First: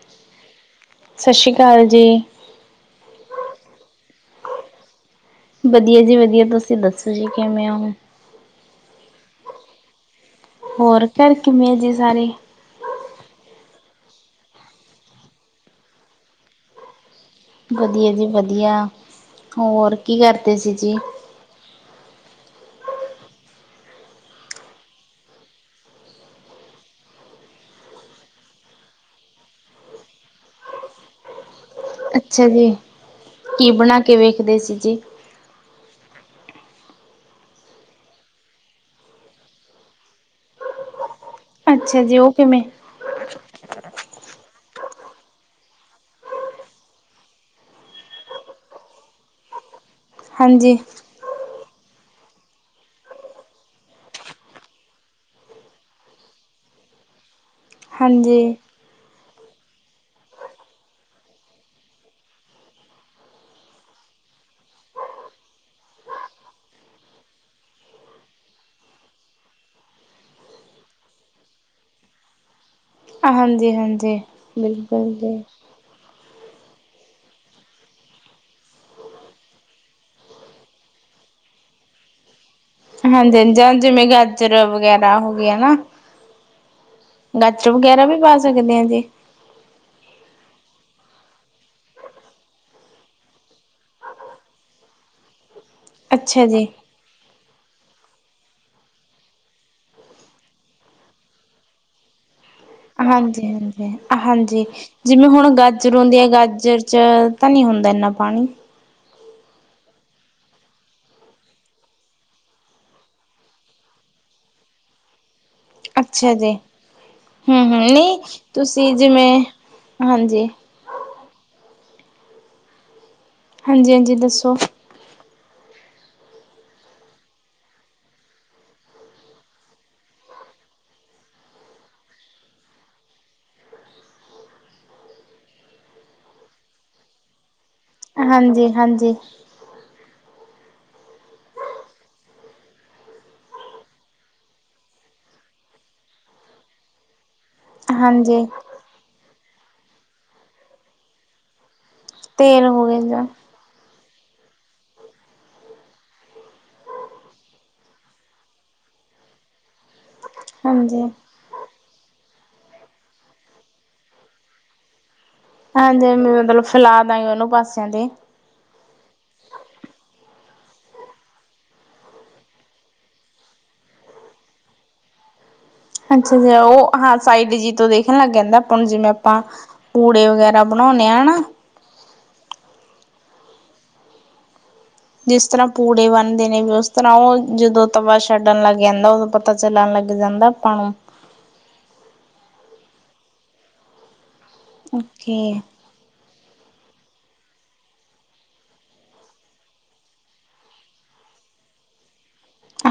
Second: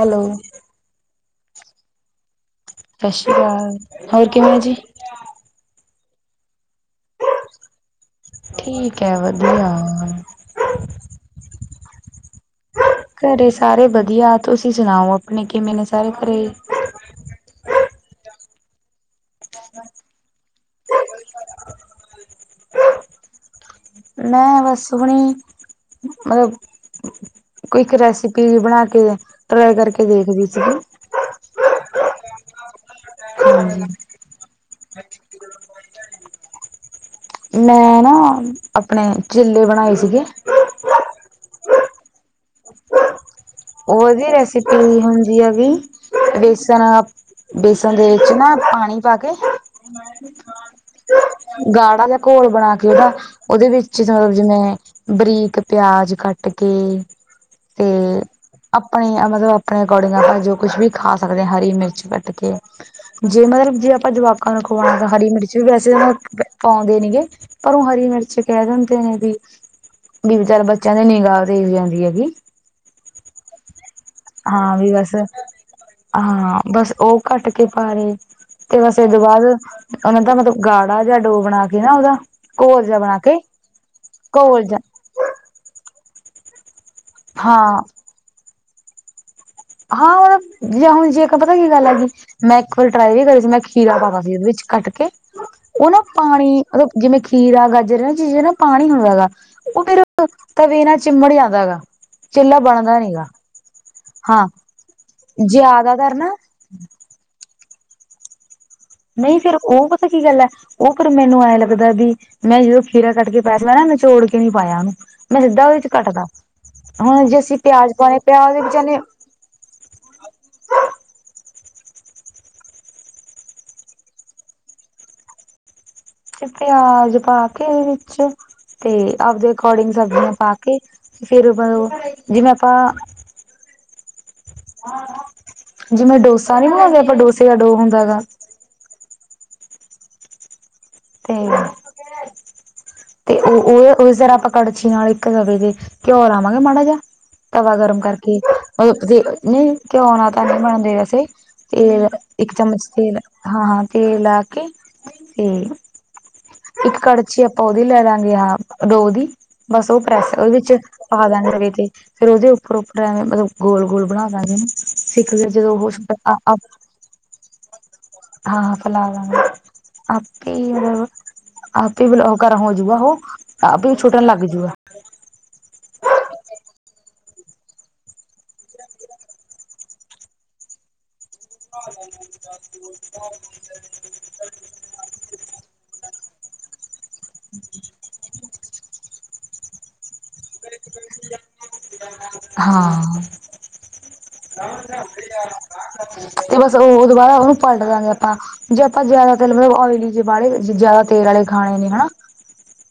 Hello ਸੀ ਕਾਲ ਜੀ। ਸਸੀ਼ ਕਾਲ, ਹੋਰ ਕਿਵੇਂ ਓ ਜੀ? ਬਦੀਆ ਜੀ ਵਦੀਆ, ਤੁਸੀਂ ਦੱਸੋ ਜੀ ਕਿਵੇਂ ਓਂ? ਠੀਕ ਐ, ਵਦੀਆ। ਹੋਰ, ਘਰ ਕਿਮੇ ਆ ਜੀ ਸਾਰੇ? ਘਰੇ ਸਾਰੇ ਬਦੀਆ, ਤੁਸੀਂ ਸੁਨਾਓ ਆਪਨੇ ਕਿਵੇਂ ਨੇ ਸਾਰੇ ਘਰੇ? ਵਦੀਆ ਜੀ, ਵਦੀਆ ਹੋਰ ਕੀ ਕਰਦੇ ਸੀ ਜੀ? ਮੈਂ ਬਸ ਹੂਣੀ ਮਲਬ ਕੋਈ ਇੱਕ ਰੈਸੀਪੀ ਜੀ ਬਣਾ ਕੇ, ਟ੍ਰਾਈ ਕਰਕੇ ਦੇਖਦੀ ਸੀਗੀ। ਅੱਛਾ ਜੀ, ਕੀ ਸੀਗੀ ਬਣਾ ਕੇ ਵੇਖਦੇ ਸੀ ਜੀ? ਮੈਂ ਨਾ, ਆਪਣੇ ਚਿਲੇ ਬਣਾਏ ਸੀਗੇ। ਅੱਛਾ ਜੀ, ਓ ਕਿਮੇ? ਓ ਦੀ, ਰੈਸੀਪੀ ਹੁੰਦੀ ਹੈਗੀ ਬੇਸਨ ਆ ਬੇਸਣ ਦੇ ਵਿੱਚ ਨਾ, ਪਾਣੀ ਪਾ ਕੇ ਹਾਂਜੀ। ਗਾੜਾ ਜਾ ਘੋਲ਼ ਬਣਾ ਕੇ ਓਦਾ ਓਦੇ ਵਿੱਚ ਥੋੜੇ ਜੀਮੇਂ, ਬਰੀਕ ਪੇਆਜ ਕੱਟ ਕੇ ਤੇ ਹਾਂਜੀ ਆਪਣੇ ਅ ਮਤਲਬ ਆਪਣੇ ਅਕੋਡਿੰਗ ਆਪਾਂ ਜੋ ਕੁਸ਼ ਵੀ ਖਾ ਸਕਦੇ ਆਂ ਹਰੀ ਮਿਰਚ ਕੱਟ ਕੇ ਜੇ ਮਲਬ ਜੇ ਆਪਾਂ ਜਵਾਕਾਂ ਨੂੰ ਖਵਾਓਣਾ ਗਾ ਹਰੀ ਮਿਰਚ ਵੀ ਵੈਸੇ ਵ, ਤਾਂ ਪਾਂਦੇ ਨੀ ਗੇ ਪਰ ਓ ਹਰੀ ਮਿਰਚ ਕੈ ਦੰਦੇ ਨੇ ਬੀ, ਬੀ ਵਿ ਚੱਲ ਬੱਚੇਆਂ ਦੇ ਨੀਗਾ ਦੇ ਲਈ ਹੂੰਦੀ ਹੈਗੀ। ਹਾਂਜੀ, ਹਾਂਜੀ ਹਾਂ ਵੀ ਬਿਲਕੁਲ ਬਸ ਜੀ। ਹਾਂ ਬਸ ਓ ਕੱਟ ਕੇ ਪਾ ਦੇ ਤੇ ਬਸ ਓਦੇ ਬਾਦ, ਅ ਮ ਮਤਲਬ ਗਾੜਾ ਜਾ ਡੋ ਬਣਾ ਕੇ ਨਾ ਓਦਾ। ਹਾਂਜੀ, ਹਾਂਜੀ [unintelligible] ਘੋਲ ਜਾ ਹੋ ਗੇਆ ਨਾ, ਹਾਂ ਗਾਜਰ ਵਗੈਰਾ ਵੀ ਪਾ ਸਕਦੇ ਆਂ ਜੀ। [unintelligible] ਮੈਂ ਖੂਦ ਟ੍ਰਾਈ ਵੀ ਕਰੀ ਸੀ, ਮੈਂ ਖੀਰਾ ਪਾਤਾ ਸੀ ਓਦੇ ਵਿੱਚ ਕੱਟ ਕੇ, ਓ ਨਾ ਅੱਛਾ ਪਾਣੀ ਜੀ। ਮਲਬ ਜਿਮੇਂ ਖੀਰਾ ਗਾਜਰ ਐ, ਚੀਜ਼ ਨਾ ਪਾਣੀ ਹੁੰਦਾ ਯਾ ਓ ਫੇਰ ਤਵੇ ਨਾ ਚਿੰਬੜ ਜਾਂਦਾ ਗਾ, ਚਿੱਲਾ ਬਣ ਹਾਂਜੀ, ਹਾਂਜੀ, ਹਾਂਜੀ ਜਿਮੇਂ ਹੁਣ ਗਾਜਰ ਜ਼ਿਆਦਾਤਰ ਹੁੰਦੀ ਆ ਨਾ ਗਾਜਰ ਚ ਤਾਂ ਨਈ ਹੁੰਦਾ ਐਂਨਾ ਪਾਣੀ? ਨਈ ਫੇਰ ਓ ਪਤਾ ਕੀ ਗੱਲ ਐ ਓ ਕੇੜਾ ਮੈਨੂੰ ਐਂ ਲੱਗਦਾ ਬੀ, ਮੈਂ ਜਦੋਂ ਖੀਰਾ ਕੱਟ ਕੇ ਪਾਦਮਾ ਨਾ ਮੈਂ ਨੀਚੋੜ ਕੇ ਨੀ ਪਾਏਆ ਓਨੂੰ। ਮੈਂ ਸਿੱਦਾ ਓਦੇ ਚ ਕੱਟ ਤਾ, ਅੱਛਾ ਜੀ ਹਾਂ ਜੇ ਅਸੀਂ ਹੂੰ-ਹੂੰ ਪੇਆਜ ਪਾਨ ਨਹੀਂ ਪੇਆਜ ਦੇ ਤੁਸੀਂ ਬਚਾਨੇ ਆ ਜਿਵੇਂ ਹਾਂਜੀ। ਹਾਂਜੀ, ਹਾਂਜੀ ਦੱਸੋ। ਪੇਆਜ ਪਾ ਕੇ ਓਦੇ ਚ, ਤੇ ਆਪਦੇ ਅਕੋਡਿੰਗ ਸਬਜ਼ੀਆਂ ਪਾ ਕੇ ਫੇਰ ਬੇ ਓ [unintelligible] ਜਿਵੇਂ ਆਪਾਂ [unintelligible] ਜਿਵੇਂ ਡੋਸਾ ਨੀਂ ਬਣਾਉਂਦੇ ਆਪਾਂ, ਡੋਸੇ ਦਾ ਡੋ ਹੁੰਦਾ ਹੇਗਾ। ਹਾਂਜੀ ਹਾਂਜੀ। ਤੇ ਤੇ ਓ, ਓ ਓਸ ਜ਼ਰਾ ਆਪਾਂ ਕੜਛੀ ਨਾਲ਼ ਇੱਕ ਤਵੇ ਦੇ, ਘੇਓ ਲਾਵਾਂਗੇ ਮਾੜਾ ਜਾ ਤਵਾ ਗਰਮ ਕਰਕੇ ਹਾਂਜੀ ਓ, ਅ, ਜੇ ਨਈ ਘੇਓ, ਨਾ ਤਾਂ ਨੀ ਬਣਦੇ ਵੈਸੇ ਤੇ ਇੱਕ ਤੇਲ ਹੋ ਚਮਚ ਗਿਆ ਤੇਲ ਜ ਹਾਂ, ਹਾਂ ਘੇਓ ਲਾ ਕੇ ਤੇ ਇੱਕ ਕਾੜਛੀ ਆਪਾਂ ਓਦੀ ਲੈ ਲਾਂਗੇ ਹਾਂ, ਡੋ ਦੀ ਬਸ ਓ ਕ੍ਰਾਸ ਓਦੇ ਚ, ਹਾਂਜੀ, ਪਾ ਦੇਣਾ ਤਵੇ ਤੇ ਫੇਰ ਓਦੇ ਉਪਰੋ, ਉਪਰੋ ਐਵੇਂ ਮਲਬ ਗੋਲੋ਼ ਗੋਲ਼ ਬਣਾ ਦਾਂਗੇ ਨਾ। ਸਿੱਖਦੇ ਜਦੋਂ ਹਾਂਜੀ [unintelligible] ਹਾਂ, ਮਤਲਬ ਫੈਲਾ ਦਾਂਗੇ ਉਹਨੂੰ ਪਾਸਿਆਂ ਤੇ ਹਾਂ ਫਲਾ ਆਪੇ ਆਪ ਹੀ ਬਲੋ ਘਰ ਹੋਜੂਗਾ ਉਹ ਆਪ ਹੀ ਛੂੱਟਣ ਲੱਗ ਜਉਗਾ। ਅੱਛਾ ਅੱਛਾ, ਉਹ ਹਾਂ ਸਾਈਡ ਜੀ ਤੋਂ ਦੇਖਣ ਲੱਗ ਜਾਂਦਾ, ਆਪਾਂ ਜਿਵੇਂ ਆਪਾਂ ਪੂੜੇ ਵਗੈਰਾ ਬਣਾਉਂਣੇ ਆਂ ਨਾਂ। [unintelligible] ਜਿਸ ਤਰ੍ਹਾਂ ਪੂੜੇ ਬਣਦੇ ਨੇਂ ਵੀ ਉਸ ਤਰ੍ਹਾਂ ਉਹ ਜਦੋਂ ਤਵਾ ਛੱਡਣ ਲੱਗ ਜਾਂਦਾ ਉਹਦ ਪਰ ਪੱਤਾ ਚੱਲਣ ਲੱਗ ਜਾਂਦਾ। ਆਪਾਂ ਨੂੰ [unintelligible] ਹਾਂ। [unintelligible] ਓਕੇ ਤੇ ਬਸ ਉਹ ਦੁਬਾਰਾ ਉਹਨੂੰ ਪਲਟ ਦਾਂਗੇ ਆਪਾਂ ਜੇ ਆਪਾਂ ਜਿਆਦਾ ਤੇਲ ਮਤਲਬ ਓਇਲੀ ਜੇ ਬਾਲੇ ਜ਼ਿਆਦਾ ਤੇਲ ਵਾਲੇ ਖਾਣੇ ਨੀਂ ਹਨਾਂ।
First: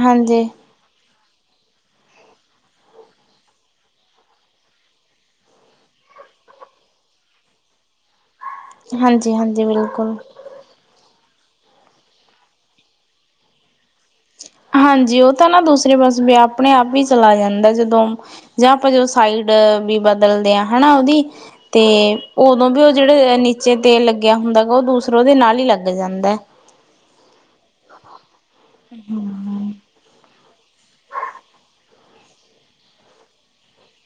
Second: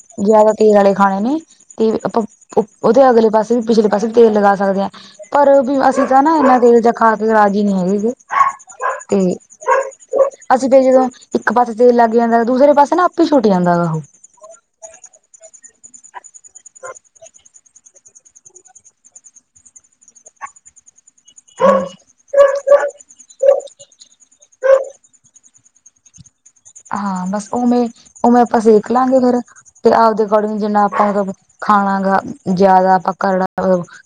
ਹਾਂਜੀ, ਜਿਆਦਾ ਤੇਲ ਵਾਲੇ ਖਾਣੇ ਨੇਂ ਤੇ ਵੀ ਆਪਾਂ ਉਹਦੇ ਅਗਲੇ ਪਾਸੇ ਵੀ, ਪਿਛਲੇ ਪਾਸੇ ਵੀ ਤੇਲ ਲਗਾ ਸਕਦੇ ਆਂ, ਪਰ ਅਸੀਂ [unintelligible] ਤਾਂ ਨਾਂ ਇਹਨਾਂ ਤੇਲ ਜਾਂ ਖਾ ਕੇ ਰਾਜੀ ਨ੍ਹੀਂ ਹੈਗੇ ਜੇ [unintelligible] ਹਾਂਜੀ ਹਾਂਜੀ ਬਿਲਕੁਲ। ਅਸੀਂ ਫਿਰ ਜਦੋਂ ਇੱਕ ਪਾਸੇ ਤੇਲ ਲੱਗ ਜਾਂਦਾ, ਦੂਸਰੇ ਪਾਸੇ ਨਾਂ ਆਪੀ ਛੁੱਟੀ ਜਾਂਦਾ ਉਹੋ। ਹਾਂਜੀ ਉਹ ਤਾਂ ਨਾ ਦੂਸਰੇ ਪਾਸੇ ਵੀ ਆਪਣੇ ਆਪ ਵੀਂ ਚਲਾ ਜਾਂਦਾ ਜਦੋਂ ਜਾਂ ਆਪਾਂ ਜੋ ਸਾਈਡ ਵੀ ਬਦਲਦੇ ਹਾਂ ਹਨਾਂ ਉਹਦੀ ਤੇ ਉਦੋਂ ਵੀ ਉਹ ਜਿਹੜੇ ਨੀਚੇ ਤੇਲ ਲੱਗਿਆ ਹੁੰਦਾਗਾ ਉਹ ਦੂਸਰਾ ਉਹਦੇ ਨਾਲ ਹੀ ਲੱਗ ਲੱਗ ਜਾਂਦਾ। ਹਾਂ ਬਸ ਉਵੇਂ ਉਵੇਂ ਆਪਾਂ ਸੇਖ ਲਾਂਗੇ ਫੇਰ ਤੇ ਆਪਦੇ ਅਕੋਰਡਿੰਗ ਜਿੰਨਾ ਆਪਾਂ ਖਾਣਾ ਗਾ ਜਿਆਦਾ ਆਪਾਂ ਕਰੜਾ,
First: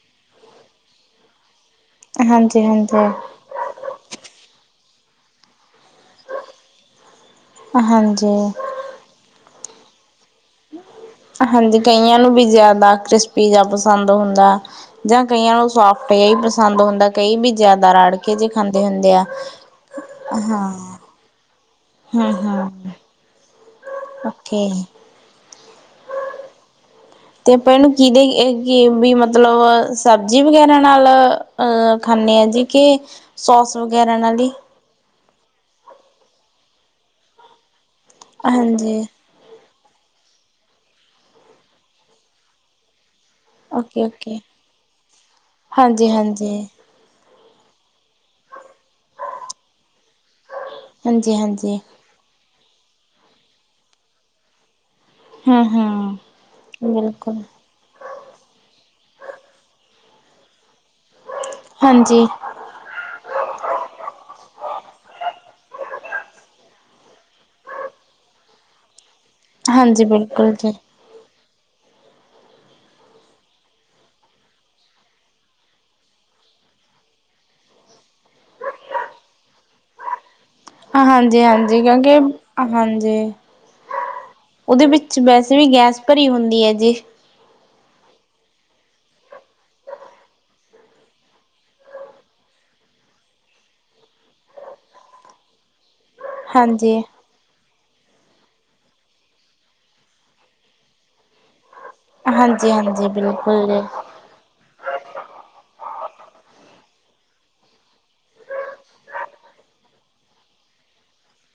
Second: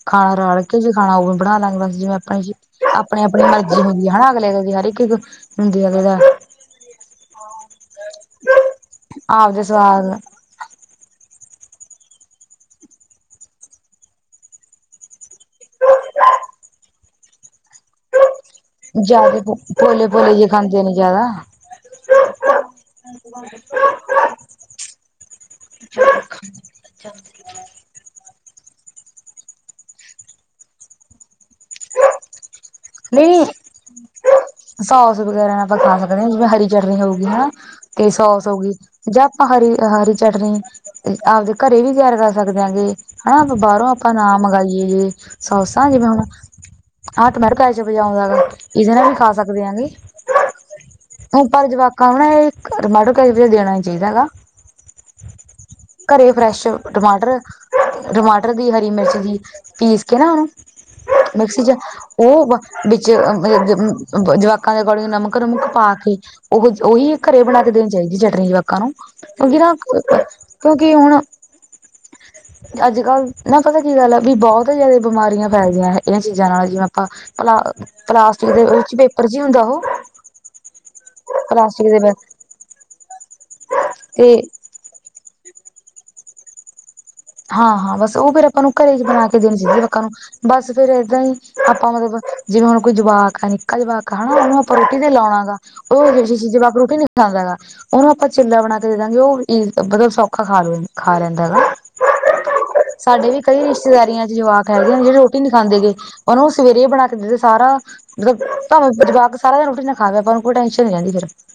ਖਾਣਾ ਰਲ ਕੇ ਜੇ ਖਾਣਾ ਉਹ ਵੀ ਬਣਾਲਾਂਗੇ। ਜਿਵੇਂ ਆਪਣੇ ਚ ਹਾਂਜੀ ਹਾਂਜੀ। ਆਪਣੀ ਆਪਣੀ ਮਰਜ਼ੀ ਹੁੰਦੀ ਆ। ਅਗਲੇ ਅਗਲੇ ਦੀ ਹਰ ਇੱਕ ਹੁੰਦੀ ਅਗਲੇ ਦਾ ਹਾਂਜੀ। ਆਜ ਸਾਗ ਹਾਂਜੀ ਕਈਆਂ ਨੂੰ ਵੀ ਜ਼ਿਆਦਾ ਕ੍ਰਿਸਪੀ ਜਿਆ ਪਸੰਦ ਹੁੰਦਾ। ਜਾਂ ਕਈਆਂ ਨੂੰ ਸੋਫਟ ਜੇਆ ਈ ਪਸੰਦ ਹੁੰਦਾ, ਕਈ ਵੀ ਜ਼ਿਆਦਾ ਰਾੜ ਜੇ ਖਾਂਦੇ ਹੁੰਦੇ ਆ। ਜ਼ਿਆਦਾ ਭੋਲੇ ਭੋਲੇ ਜੇ ਖਾਂਦੇ ਹਾਂ। ਨੇ ਜ਼ਿਆਦਾ ਹਂ ਹਂ ਓਕੇ। [unintelligible] ਤੇ ਭੈਣ ਕਿਹਦੇ ਏ ਕੀ ਵੀ ਮਤਲਬ ਸਬਜ਼ੀ ਵਗੈਰਾ ਨਾਲ ਅ ਖਾਂਦੇ ਹਾਂ ਜੀ ਕਿ, ਸੋਸ ਵਗੈਰਾ ਨਾਲ ਈ ਸੋਸ ਵਗੈਰਾ ਆਪਾਂ ਖਾ ਸਕਦੇ ਆਂ। [unintelligible] ਜਿਵੇਂ ਹਰੀ ਚਟਨੀ ਹੋ ਗੀ, ਹਨਾਂ ਤੇ ਸੋਸ ਹੋਗੀ ਹਾਂਜੀ ਜਾਂ ਹਰੀ, ਹਰੀ ਚਟਨੀ ਆਪਦੇ ਘਰੇ ਵੀ ਤਿਆਰ ਕਰ ਸਕਦੇ ਹੇਂਗੇ। ਹਨਾ ਬਾਹਰੋਂ ਓਕੇ ਆਪਾਂ ਨਾਂ ਓਕੇ ਮੰਗਾਈਏ ਜੇ ਸੋਸਾ ਜਿਵੇਂ ਹਾਂਜੀ ਹੁਣ ਹਾਂਜੀ ਆਹ ਟਮੈਰੋ ਕੈਚਪ ਜਿਆ ਹੈਗਾ, ਇਹਦੇ ਨਾਲ ਵੀ ਖਾ ਸਕਦੇ ਹੇਂਗੈ। ਹਾਂਜੀ ਹ ਪਰ ਹਾਂਜੀ ਜਵਾਕਾਂ ਨੂੰ ਨਾਂ ਇਹ ਟਮਾਟੋ ਕੈਚੱਪ ਦੇਣਾ ਨੀਂ ਚਾਹੀਦਾ ਹੈਗਾ। ਹਮ [unintelligible] ਹਮ ਘਰੇ ਫ੍ਰੈਸ਼ ਟਮਾਟਰ ਬਿਲਕੁਲ [unintelligible] ਟਮਾਟਰ ਦੀ ਹਰੀ ਮਿਰਚ ਜੀ ਪੀਸ ਕੇ ਨਾ ਓਨੂੰ, ਮਿਕਸੀ ਚ ਹਾਂਜੀ ਓਹ ਬ ਬਿਚੇ ਅਂ ਮਲ ਜ, ਜਵਾਕਾਂ ਦੇ ਅਕੋਡਿੰਗ ਨਮਕ-ਨੁਮਕ ਪਾ ਕੇ ਓਹ ਓਹੀ ਘਰੇ ਬਣਾ ਕੇ ਦੇਣੀ ਚਾਹੀਦੀ ਚਟਨੀ਼ ਜਵਾਕਾਂ ਨੂੰ। ਕੂਜ ਨਾ, ਹਾਂਜੀ ਬਿਲਕੁਲ ਜੀ ਕੇਓੂਕਿ ਹੋਣ [unintelligible] [inaudible] ਅੱਜ-ਕੱਲ, ਨਾਂ ਪਤਾ ਕੀ ਗੱਲ ਆ ਬੀ ਬੋਤ ਜੈਦੇ ਬਮਾਰੀਆਂ ਫੈਲਦੀਆਂ ਨੇ ਏ ਚੀਜਾਂ ਨਾਲ ਜਿਵੇਂ ਆਪਾਂ ਪਲਾ, [unintelligible] ਪਲਾਸਟਿਕ ਦੇ ਓਚ ਪੇਪਰ ਜੀ ਹੁੰਦਾ ਓਹ। ਹਾਂ, ਹਾਂਜੀ ਹਾਂਜੀ [unintelligible] ਦੇ ਹਾਂਜੀ। ਤੇ ਓਦੇ ਬਿੱਚ ਵੈਸੇ ਈ ਗੈਸ ਭਰੀ ਹੁੰਦੀ ਐ ਜੀ। ਹਾਂ, ਹਾਂ ਬਸ ਓ ਫੇਰ ਆਪਾਂ ਨੂੰ ਘਰੇ ਚ ਬਣਾ ਕੇ ਦੇਣੀ ਚਈਦੀ ਲੋਕਾਂ ਨੂੰ। ਬਸ ਫੇਰ ਏਦਾਂ ਈ, ਆਪਾਂ ਮਤਲਬ ਜਿਵੇਂ ਹੁਣ ਕੋਈ ਜਵਾਕ ਆ ਨਿੱਕਾ ਜਵਾਕ ਆ ਹਣਾਂ ਓਨੂੰ ਆਪਾਂ ਰੋਟੀ ਤੇ ਲੌਣਾ ਗਾ ਉਹ [unintelligible] ਹਾਂਜੀ ਰੁਕੀ ਨੀਂ। [unintelligible] ਓਣੂੰ ਆਪਾਂ ਚਿੱਲਾ ਬਣਾ ਕੇ ਦੇ ਦਾਂਗੇ ਓ ਵੀ ਮਤਲਬ ਸੌਖਾ ਖਾਲੂ ਖਾ ਲੈਂਦਾ ਗਾ। ਹਾਂਜੀ ਹਾਂਜੀ ਸਾਡੇ ਵੀ ਕਈ ਬਿਲਕੁਲ ਜੀ ਰਿਸ਼ਤੇਦਾਰੀਆਂ ਚ ਜਵਾਕ ਫੈਦੀਦੀ ਜਿਹੜੀ ਰੋਟੀ ਨੀ ਖਾਂਦੇ ਗ ਉਹਨੂੰ ਸਵੇਰੇ ਬਣਾ ਕੇਦੇ ਸਾਰਾ [unintelligible] [unintelligible]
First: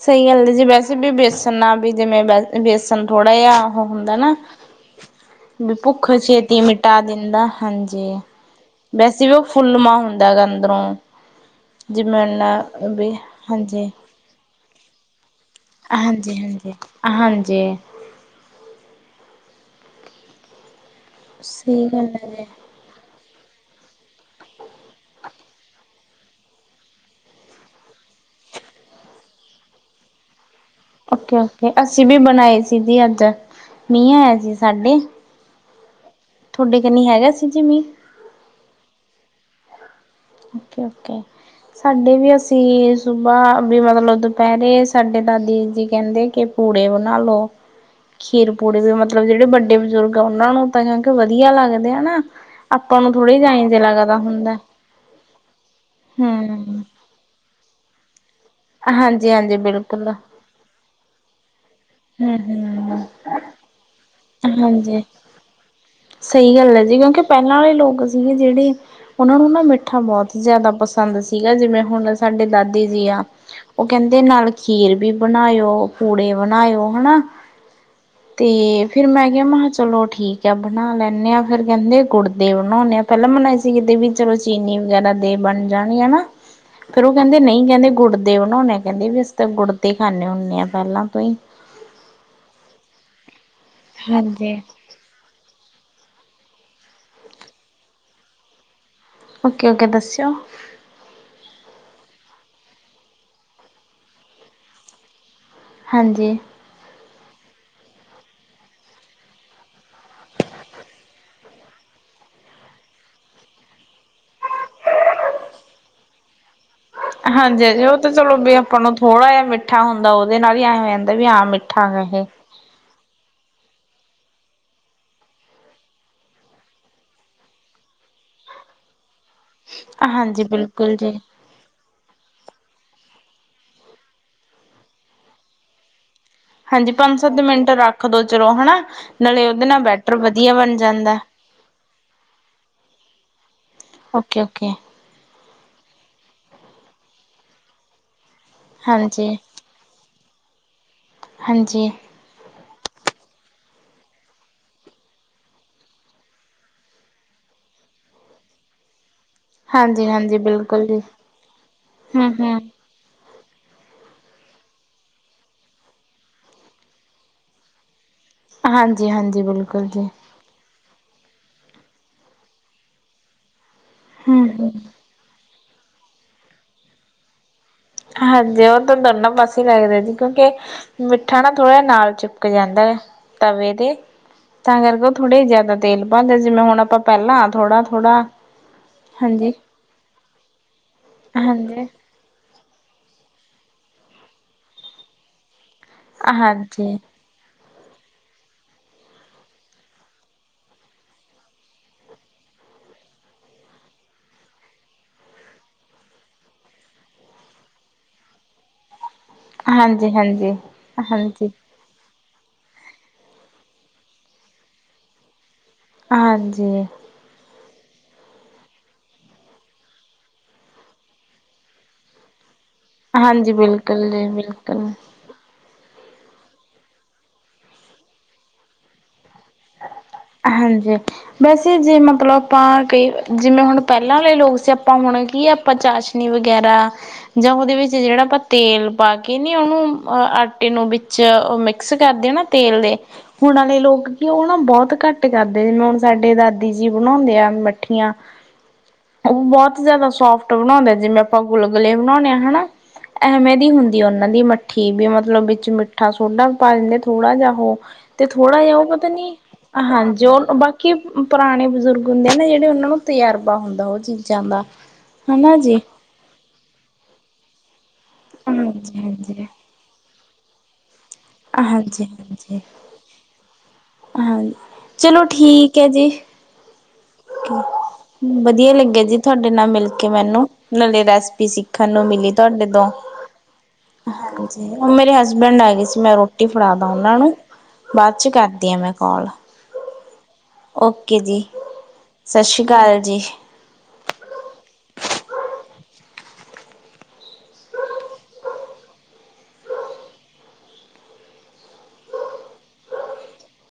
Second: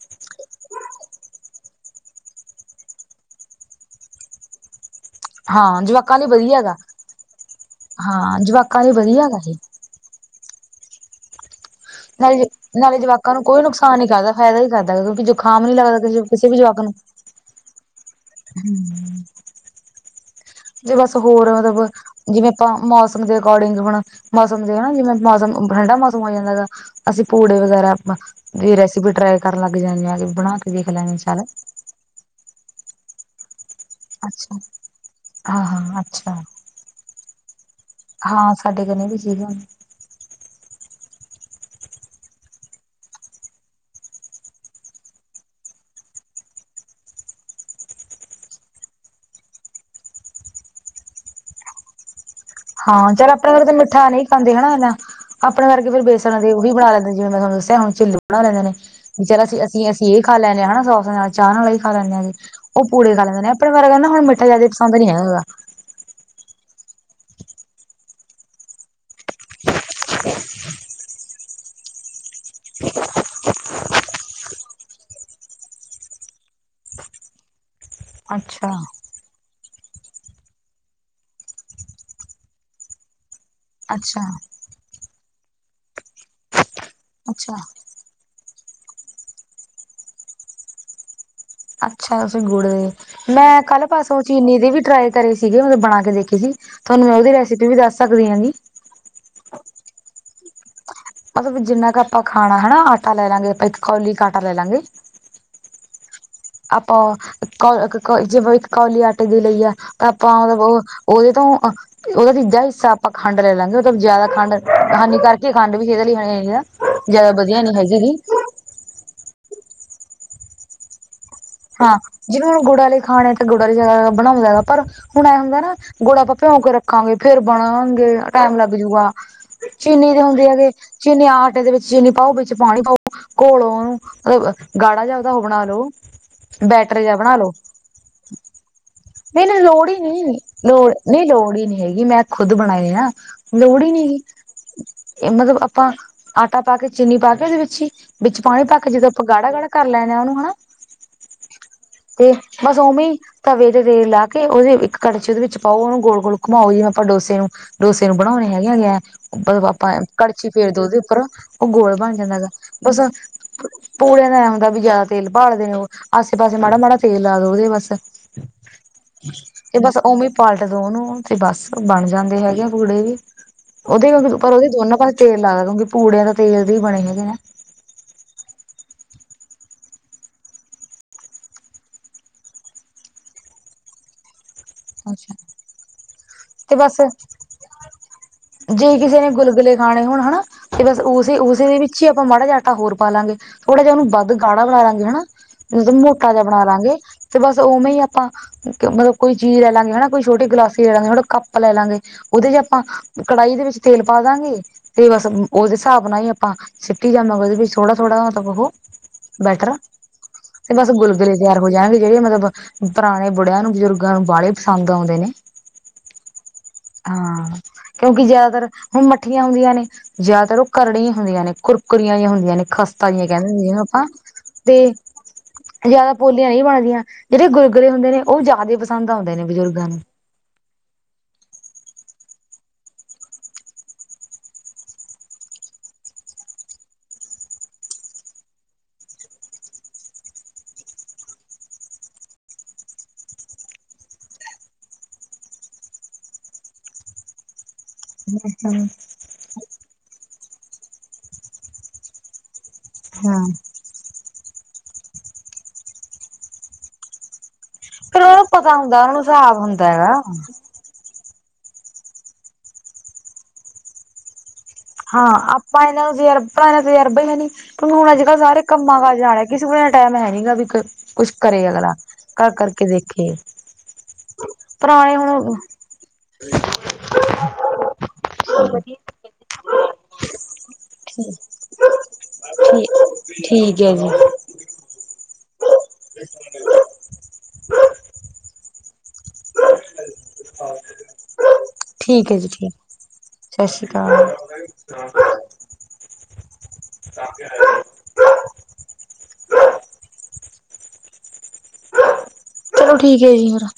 ਸਹੀ ਗੱਲ ਹੈ ਜੀ ਵੈਸੇ ਵੀ ਬੇਸਣ ਨਾਲ ਵੀ ਜਿਵੇਂ ਬੇਸਣ ਥੋੜ੍ਹਾ ਜਿਹਾ ਉਹ ਹੁੰਦਾ ਨਾ [inaudible] ਵੀ ਹਾਂ ਭੁੱਖ ਜਵਾਕਾਂ ਲਈ ਛੇਤੀ ਵਧੀਆ ਗਾ ਮਿਟਾ ਦਿੰਦਾ ਹਾਂਜੀ ਹਾਂ ਜਵਾਕਾਂ ਲਈ ਵੈਸੇ ਵਧੀਆ ਵੀ ਗਾ ਉਹ ਇਹ ਫੁੱਲਮਾ ਹੁੰਦਾ ੰਦਾ ਕੇ ਅੰਦਰੋਂ [unintelligible] ਜਿਵੇਂ ਨਾਲੇ ਨਾ ਨਾਲੇ ਵੀ ਜਵਾਕਾਂ ਨੂੰ ਕੋਈ ਹਾਂਜੀ। ਨੁਕਸਾਨ ਨੀ ਕਰਦਾ ਫਾਇਦਾ ਹੀ ਕਰਦਾ ਹੈ। ਕਉਕਿ ਜ ਜਖਾਮ ਨੀ ਲੱਗਦਾ ਕਿਸੇ ਵੀ ਹਾਂਜੀ-ਹਾਂਜੀ, ਹਾਂਜੀ ਜਵਾਕ ਨੂੰ। ਹਾਂਜੀ ਹੂੰ ਜੀ ਬਸ ਹੋਰ ਮਤਲਬ ਸਹੀ ਗੱਲ ਹੈ ਜੀ। ਜਿਵੇਂ ਆਪਾਂ ਮੋਸਮ ਦੇ ਅਕੋਡਿੰਗ ਹੁਣ ਮੋਸਮ ਦੇ ਹਨਾ ਜਿਵੇਂ ਮੌਸਮ ਠੰਡਾ ਮੌਸਮ ਹੋ ਜਾਂਦਾ ਹੈਗਾ ਅਸੀ ਪੂੜੇ ਵਗੈਰਾ ਬ ਦੀ, ਰੈਸੀਪੀ ਟ੍ਰਾਈ ਕਰਨ ਲੱਗ ਜਾਂਨੇ ਆਗੇ ਬਣਾ ਕੇ [unintelligible] ਓਕੇ ਸਾਰੇ। ਓਕੇ ਅਸੀਂ ਭੀ ਬਣਾਏ ਸੀ ਜੀ ਅੱਜ। ਮੀਂਹ ਆਇਆ ਸੀ ਅੱਛਾ ਸਾਡੇ ਹਾਂ ਹਾਂ ਅੱਛਾ। ਤੁਹਾਡੇ ਕਨੀ ਹੈਗਾ ਸੀ ਜੀ ਮੀਂ? ਹਾਂ ਸਾਡੇ ਕਨੇ ਵੀ [unintelligible] ਓਕੇ ਓਕੇ। ਸਾਡੇ ਵੀ ਅਸੀ ਸੁਬਾਹ ਵੀ ਮਤਲਬ ਦੁਪਿਹਰੇ ਸਾਡੇ ਦਾਦੀ ਜੀ ਕਹਿੰਦੇ ਕਿ ਪੂੜੇ ਬਨਾ ਲੋ ਖੀਰ ਪੂੜੇ ਦੇ ਮਤਲਬ ਜਿਹੜੇ ਬੱਡੇ ਬੂਜ਼ੁਰਗ ਆ ਓਹਨਾਂ ਨੂੰ ਤਾਂ ਜਣੀਕੇ ਵਧੀਆ ਲੱਗਦੇ ਆ ਨਾ। ਆਪਾਂ ਨੂੰ ਹਾਂ, ਚੱਲ ਥੋੜ੍ਹੀ ਜਾ ਆਪਣੇ ਵਰਗਗ ਤਾਂ ਇੰਝ ਮਿੱਠਾ ਲੱਗਦਾ ਨਈ ਖਾਂਦੇ ਹੁੰਦਾ ਹਣਾ ਐਨਾਂ [unintelligible] ਆਪਣੇ ਵਰਗੇ ਫੇਰ ਬੇਸਣ ਦੇ ਓ ਵੀ ਹੂੰ। ਬਣਾ ਲੈਂਦੇ ਜਿਵੇ ਮੈਂ ਤੁਹਾਨੂੰ ਦਸਿਆ ਹੋਣ ਚਿੱਲੇ ਬਣਾ ਲੈਂਦੇ ਨੇ। ਵੀ ਚੱਲ ਹਾਂਜੀ-ਹਾਂਜੀ ਅਸੀਂ, ਅਸੀਂ, ਬਿਲਕੁਲ ਅਸੀਂ ਏ ਖਾ ਲੈਨੇ ਆ ਹਣਾ ਸੋਸ ਨਾਲ਼। [unintelligible] ਚਾਹ ਨਾਲ਼ ਵੀ ਖਾ ਲੈਂਨੇ ਆ ਅਸੀ ਉਹ ਹੂੰ-ਹੂੰ ਪੂੜੇ ਖਾ ਲੈਂਦੇ ਨੇ ਆਪਣੇ ਵਰਗਿਆ ਨੂੰ ਹੁਣ ਮਿੱਠਾ ਜ਼ਿਆਦਾ ਪਸੰਦ ਹਾਂਜੀ। ਨਹੀ ਹੈਗਾ ਸਹੀ ਗੱਲ ਐ ਜੀਵੇਂ ਕੇ ਪਹਿਲਾਂ ਵਾਲੇ ਲੋਕ ਸੀਗੇ ਜਿਹੜੇ ਓਹਨਾਂ ਨੂੰ ਨਾ ਮਿੱਠਾ ਬਹੁਤ ਜ਼ਿਆਦਾ ਪਸੰਦ ਸੀਗਾ ਜਿਵੇਂ ਹੁਣ ਅ ਸਾਡੇ ਦਾਦੀ ਜੀ ਆ ਉਹ ਕਹਿੰਦੇ ਨਾਲ਼ ਖੀਰ ਬੀ ਬਣਾਏਓ, ਪੂੜੇ ਬਣਾਇਓ ਹਣਾਂ, ਅੱਛਾ ਤੇ ਫੇਰ ਮੈਂ ਕੇਆ ਮ੍ਹਾ ਕੇਆ ਚਲੋ ਠੀ [unintelligible] ਠੀਕ ਐ ਬਣਾ ਲੈਂਨੇ ਆਂ ਫੇਰ ਕਹਿੰਦੇ [unintelligible] ਕੁੜਦੇ ਬਣੌਨੇ ਆਂ ਪੈਲਾਂ ਮੈਨੂ ਐ ਕਿਤੇ ਵੀ ਅੱਛਾ ਚਲੋ ਚੀਨੀ ਵਗੈਰਾ ਦੇ ਬਣ ਜਾਣੀ ਐ ਨਾ ਫੇਰ ਉਹ ਕਹਿੰਦੇ ਅੱਛਾ ਨਹੀ ਕਹਿੰਦੇ ਗੁੜ ਦੇ ਬਨਾਓਨੇ ਕੈਂਦੇ ਵੀ ਅਸੀ ਤਾਂ, ਗੁੜਦੇ ਖਾਂਨੇ ਹੁੰਨੇ ਆ ਪੈਲਾਂ ਤੋਂ ਈ। [unintelligible] ਅੱਛਾ ਤੂਸੀਂ ਗੁੜ ਮੈਂ ਕੱਲ ਪਾਰਸੋਂ ਚੀਨੀ ਹਾਂਜੀ ਦੇ ਵੀ ਟ੍ਰਾਏ ਘਰੇ ਸੀਗੇ ਮੈਂ ਬਣਾ ਕੇ ਦੇਖੇ ਸੀ ਤੁਹਾਨੂੰ ਮੈਂ ਓਦੀ ਰੈਸਿਪੀ ਵੀ ਦੱਸ ਸਕਦੀ ਆਂ ਗੀ। ਓਕੇ ਓਕੇ ਦੱਸੇਓ। ਮਤਲਵ ਵੀ ਜਿੰਨਾ ਕ ਆਪਾਂ ਖਾਣਾ ਹਣਾ ਆਟਾ ਲੈ ਲਾਂਗੇ ਆਪਾਂ ਇੱਕ ਕੌਲੀ ਕ ਆਟਾ ਲੈ ਲਾਂਗੇ ਹਾਂਜੀ। ਆਪਾ ਕ ਜੀਵੇ ਇਕ ਕੌਲੀ ਆਟੇ ਦੇ ਲਈ ਐ ਤਾਂ ਆਪਾਂ ਮਤਲਬ ਓ ਓਦੇ ਤੋਂ ਅ ਤੇ ਉਹਦਾ ਤੀਜਾ ਹਿੱਸਾ ਆਪਾਂ ਖੰਡ ਲੈ ਲਾਂਗੇ ਉਹ ਤਾਂ ਜ਼ਿਆਦਾ ਖੰਡ ਹਾਨੀ ਕਰਕੇ ਖੰਡ ਵੀ [unintelligible] ਵਧੀਆ ਨੀ ਹਾਂਜੀ-ਹਾਂਜੀ, ਉਹ ਹੈਗੀ ਤਾਂ ਗੀ ਚਲੋ ਵੀ ਆਪਾਂ ਨੂੰ ਥੋੜਾ ਜਿਹਾ ਮਿੱਠਾ ਹੁੰਦਾ ਉਹਦੇ ਨਾਲ ਹੀ ਐਂ ਹੋ ਜਾਂਦਾ ਵੀ ਹਾਂ ਮਿੱਠਾ ਹਾਂ, ਗਾ ਇਹ ਜਿਵੇਂ ਹੁਣ ਗੁੜ ਆਲੇ ਖਾਣੇ ਤਾਂ ਗੁੜ ਆਲੇ ਜ਼ਿਆਦਾ ਬਣਾਉਂਦਾ ਗਾ ਪਰ ਹੁਣ ਇਹ ਹੁੰਦਾ ਨਾ ਗੁੜ ਆਪਾਂ ਭਿਉਂ ਕੇ ਰੱਖਾਂਗੇ ਫੇਰ ਬਣਾਵਾਂਗੇ ਟਾਈਮ ਲੱਗ ਜਾਊਗਾ ਚੀਨੀ ਦੇ ਹਾਂਜੀ ਹੁੰਦੇ ਹੈਗੇ ਬਿਲਕੁਲ ਜੀ ਚੀਨੀ ਆਠ [unintelligible] ਆਟੇ ਦੇ ਵਿੱਚ ਚੀਨੀ ਪਾਓ ਵਿੱਚ ਪਾਣੀ ਪਾਓ ਘੋਲੋ ਓਹਨੂੰ ਗਾੜਾ ਜਾਪਦਾ ਉਹ ਬਣਾ ਲਓ ਹਾਂਜੀ ਬੈਟਰ ਜਿਹਾ ਪੰਜ ਬਣਾ ਸੱਤ ਲੋ ਮਿੰਟ ਰੱਖ ਦੋ ਚਲੋ ਹਨਾ ਨਹੀਂ ਨਾਲੇ ਨਹੀਂ ਉਹਦੇ ਨਾਲ ਲੋੜ ਹੀ ਬੈਟਰ ਨਹੀਂ ਵਧੀਆ ਬਣ ਲੋੜ ਜਾਂਦਾ ਨਹੀਂ ਲੋੜ ਹੀ ਨਹੀ ਹੈਗੀ ਮੈਂ ਖੁਦ ਬਣਾਏ ਹੈ ਨਾ ਲੋੜ ਹੀ ਨਹੀਂ ਹੈਗੀ ਓਕੇ ਓਕੇ ਇਹ ਮਤਲਬ ਆਪਾਂ ਆਟਾ ਪਾ ਕੇ ਚੀਨੀ ਪਾ ਕੇ ਉਹਦੇ ਵਿੱਚ ਹੀ ਵਿੱਚ ਪਾਣੀ ਪਾ ਕੇ ਜਦੋਂ ਆਪਾਂ ਹਾਂਜੀ ਗਾੜਾ ਗਾੜਾ ਕਰ ਲੈਣੇ ਆ ਉਹਨੂ [unintelligible] ਹਾਂਜੀ ਤੇ ਬਸੋਮੀ [unintelligible] ਤਵੇ ਤੇ ਤੇਲ ਲਾ ਕੇ ਓਦੀ ਇੱਕ ਕੜਛੀ ਓਦੇ ਵਿੱਚ ਪਾਓ, ਓਨੂੰ ਗੋਲ਼-ਗੋਲ਼ ਘੁਮਾਓ ਜਿਵੇਂ ਆਪਾਂ ਡੋਸੇ ਨੂੰ ਡੋਸੇ ਨੂੰ ਬਣਾਓਣੇ ਹੈਗੇ ਆ ਵੀ ਐ ਆਪਾਂ, ਹਾਂਜੀ, ਹਾਂਜੀ ਕੜਛੀ ਫੇਰਦੇ ਬਿਲਕੁਲ ਓਦੇ ਜੀ, ਉੱਪਰ ਓ ਗੋਲ਼ ਬਣ ਹੂੰ, ਜਾਂਦਾ ਗਾ। ਹੂੰ। ਬਸ ਪੂੜਿਆਂ ਦਾ ਐਂ ਹੂੰਦਾ, ਵੀ ਜ਼ਿਆਦਾ ਤੇਲ ਭਾਲ਼ਦੇ ਨੇ ਉਹ। ਆਸੇ-ਪਾਸੇ ਮਾੜਾ ਮਾੜਾ ਤੇਲ ਲਾ ਦੋ ਓਦੇ ਬਸ, ਹਾਂਜੀ, ਹਾਂਜੀ ਤੇ ਬਿਲਕੁਲ ਬਸ ਜੀ। ਓਮੇ ਪਲਟ ਦੋ ਓਨੂੰ ਤੇ ਬਸ ਬਣ ਜਾਂਦੇ ਹੈਗੇ ਆ ਪੂੜੇ ਵੀ ਉਹਦੇ ਹੂੰ, ਪਰ ਉਹਦੇ ਹੂੰ ਦੋਨਾਂ ਪਾਸੇ ਤੇਲ ਲਾ ਦੇਣਾ ਕਿਉਂਕਿ ਪੂੜਿਆਂ ਦਾ ਤੇਲ ਦੇ ਹੀ ਬਣੇ ਹੈਗੇ ਨਾ। ਹਾਂਜੀ, ਉਹ ਤਾਂ ਦੋਨਾਂ ਪਾਸੇ ਈ ਲੱਗਦਾ ਜੀ ਕਿਉਂਕਿ ਮਿੱਠਾ ਨਾ ਥੋੜ੍ਹਾ ਜਿਹਾ ਨਾਲ ਚੁਪਕ ਜਾਂਦਾ ਤਵੇ ਤੇ। ਤਾਂ ਕਰਕੇ ਅੱਛਾ। ਥੋੜ੍ਹੇ ਜ਼ਿਆਦਾ ਤੇਲ ਪਾ ਲਿਆ ਜਿਵੇਂ ਤੇ ਹੁਣ ਬਸ ਆਪਾਂ ਪਹਿਲਾਂ ਥੋੜ੍ਹਾ ਥੋੜ੍ਹਾ ਜੇ ਕਿਸੇ ਨੇ ਹਾਂਜੀ, ਗੁਲਗੁਲੇ ਖਾਣੇ ਹੋਣ ਹਨਾ ਤੇ ਬਸ ਉਸੇ ਉਸੇ ਹਾਂਜੀ, ਦੇ ਹਾਂਜੀ। ਵਿੱਚ ਹੀ ਆਪਾਂ ਮਾੜਾ ਜਾ ਆਟਾ ਹੋਰ ਪਾਲਾਂਗੇ ਥੋੜਾ ਜਾ ਉਹਨੂੰ ਵੱਧਾ ਗਾੜਾ ਬਣਾ ਲਾਗੇ [unintelligible] ਤਾਜ਼ਾ ਬਣਾ ਲਾਂਗੇ ਹਾਂਜੀ, ਤੇ ਬਸ ਉਵੇਂ ਹੀ ਆਪਾਂ ਮਤਲਬ ਕੋਈ ਜੀ ਲੈ ਲਾਂਗੇ ਹਨਾ ਕੋਈ ਛੋਟੀ ਗਲਾਸੀ ਲਾਂਗੇ ਛੋਟਾ ਕੱਪ ਲੈ ਲਾਂਗੇ। ਉਹਦੇ ਚ ਆਪਾਂ ਕੜਾਹੀ ਦੇ ਵਿੱਚ ਤੇਲ ਪਾ ਦਾਂਗੇ। ਤੇ ਬਸ ਉਹਦੇ ਹਿਸਾਬ ਨਾਲ ਹੀ ਆਪਾਂ ਸਿੱਟੀ ਜਾਵਾਂਗੇ ਓਹਦੇ ਵਿੱਚ ਥੋੜਾ ਥੋੜਾ ਮਤਲਬ ਉਹ ਬੈਟਰ ਹਾਂਜੀ, ਤੇ ਬਸ ਗੁਲਗੁਲੇ ਹਾਂਜੀ, ਤਿਆਰ ਹੋ ਜਾਣਗੇ ਜਿਹੜੇ ਮਤਲਬ ਪੁਰਾਣੇ ਬੁੜਿਆਂ ਨੂੰ ਬਜ਼ੁਰਗ ਗਰਮ ਵਾਲੇ ਪਸੰਦ ਆਉਂਦੇ ਨੇ। ਹਾਂਜੀ, ਹਾਂ, ਕਿਉਂਕਿ ਜਿਆਦਾਤਰ ਹੁਣ ਮੱਠੀਆਂ ਹੁੰਦੀਆਂ ਨੇ। ਜ਼ਿਆਦਾਤਰ ਉਹ ਕਰੜੀਆਂ ਹੁੰਦੀਆਂ ਨੇ ਕੁਰਕਰੀ ਜੀ ਹੁੰਦੀਆਂ ਨੇ ਖ ਤਾਈਆਂ ਕਹਿੰਦੇ ਹਾਂਜੀ ਹੁੰਦੇ ਜਿਨੂੰ ਆਪਾਂ ਬਿਲਕੁਲ ਜੀ ਤੇ ਬਿਲਕੁਲ। ਜਿਆਦਾ ਪੋਲੀਆਂ ਨਹੀਂ ਬਣਦੀਆਂ ਜਿਹੜੇ ਗੁੁਰਗਲੇ ਹੁੰਦੇ ਨੇ ਉਹ ਜ਼ਿਆਦੇ ਪਸੰਦ ਆਉਂਦੇ ਨੇ ਬਜ਼ੁਰਗਾਂ ਨੂੰ। ਹਾਂਜੀ, ਵੈਸੇ ਜੇ ਮਤਲਬ ਆਪਾਂ ਕਈ ਜਿਵੇਂ ਹੁਣ ਪਹਿਲਾਂ ਆਲੇ ਲੋਕ ਸੀ ਆਪਾਂ ਹੁਣ ਕੀ ਆਪਾਂ ਚਾਸ਼ ਨੀ ਵਗੈਰਾ। ਜਾਂ ਉਹਦੇ ਵਿੱਚ ਜਿਹੜਾ ਆਪਾਂ ਤੇਲ ਪਾ ਕੇ ਨੀ ਉਹਨੂੰ ਅਹ ਆਟੇ ਨੂੰ ਵਿੱਚ ਮਿਕਸ ਕਰਦੇ ਨਾ। ਤੇਲ ਦੇ ਹੁਣ ਆਲੇ ਲੋਕ ਉਹ ਨਾ ਬਹੁਤ ਘੱਟ ਕਰਦੇ ਜਿਵੇਂ ਹੁਣ ਸਾਡੇ ਦਾਦੀ ਜੀ ਬਣਾਉਂਦੇ ਆ ਮੱਠੀਆਂ। [unintelligible] ਉਹ ਬਹੁਤ ਜਿਆਦਾ ਸੋਫਟ ਬਣਾਉਂਦੇ ਜਿਵੇਂ ਆਪਾਂ ਗੁਲਗੁਲੇ ਬਣਾਉਂਣੇ ਆ ਹਨਾ ਹਾਂ ਐਵੇਂ ਦੀ ਹੁੰਦੀ। ਦੀ ਉਹਨਾਂ ਦੀ ਮੱਠੀ ਵੀ ਮਤਲਬ ਵਿੱਚ ਮਿੱਠਾ ਸੋਡਾ ਪਾ ਲਿੰਦੇ ਥੋੜਾ ਜਾ ਉਹ। ਫੇਰ ਤੇ ਉਹਨ ਨੂੰ ਥੋੜਾ ਪਤਾ ਜਿਹਾ ਉਹ ਹੁੰਦਾ ਉਹਨਾ ਨੂੰ ਨੀ ਹਿਸਾਬ ਹੁੰਦਾ ਹੈਗਾ। ਹਾਂਜੀ ਉਹ ਬਾਕੀ ਪੁਰਾਣੇ ਬਜ਼ੁਰਗ ਹੁੰਦੇ ਆ ਨਾ ਜਿਹੜੇ ਉਹਨਾਂ ਨੂੰ ਤਜਰਬਾ ਹੁੰਦਾ ਉਹ ਚੀਜ਼ਾਂ ਦਾ। ਹਾਂ, ਹਨਾ ਜੀ ਆਪਾਂ ਇਹਨਾਂ ਨੂੰ ਤਜਰਬ ਪੁਰਾਣਾ ਤਜਰਬਾਂ ਹੀ ਹੈਨੀ। ਹੁਣ ਅੱਜ ਕੱਲ੍ਹ ਸਾਰੇ ਕੰਮਾਂ ਹਾਂਜੀ ਕਾਰਜ ਆਲੇ ਹਾਂਜੀ ਕਿਸੇ ਕੋਲ ਏਨਾ ਟਾਈਮ ਹੈਨੀ ਵੀ ਕੁਛ ਕਰੇ ਅਗਲਾ ਹਾਂਜੀ ਕਰ ਹਾਂਜੀ ਕਰਕੇ ਦੇਖੇ। ਹਾਂਜੀ ਪੁਰਾਣੇ ਚਲੋ ਹੋ। ਠੀਕ ਹੈ ਜੀ ਵਧੀਆ ਲੱਗਿਆ ਜੀ। ਤੁਹਾਡੇ ਨਾਲ ਮਿਲ ਕੇ ਮੈਨੂੰ, ਨਾਲੇ ਰੈਸਪੀ ਸਿੱਖਣ ਨੂੰ ਮਿਲੀ ਤੁਹਾਡੇ ਤੋਂ ਠੀਕ ਠੀਕ ਐ ਜੀ। ਉਹ ਮੇਰੇ ਹਸਬੈਂਡ ਆ ਗਏ ਸੀ, ਮੈਂ ਰੋਟੀ ਫੜਾ ਦਾ ਉਹਨਾਂ ਨੂੰ। ਬਾਦ ਚ ਕਰਦੀ ਹਾਂ ਮੈਂ ਕੋਲ, ਓਕੇ ਜੀ। ਠੀਕ ਐ ਸਤਿ ਜੀ, ਸ਼੍ਰੀ ਠੀਕ, ਅਕਾਲ ਜੀ ਸਤਿ ਸ਼੍ਰੀ ਅਕਾਲ। [unintelligible] ਚਲੋ ਠੀਕ ਐ ਜੀ ਫੇਰ।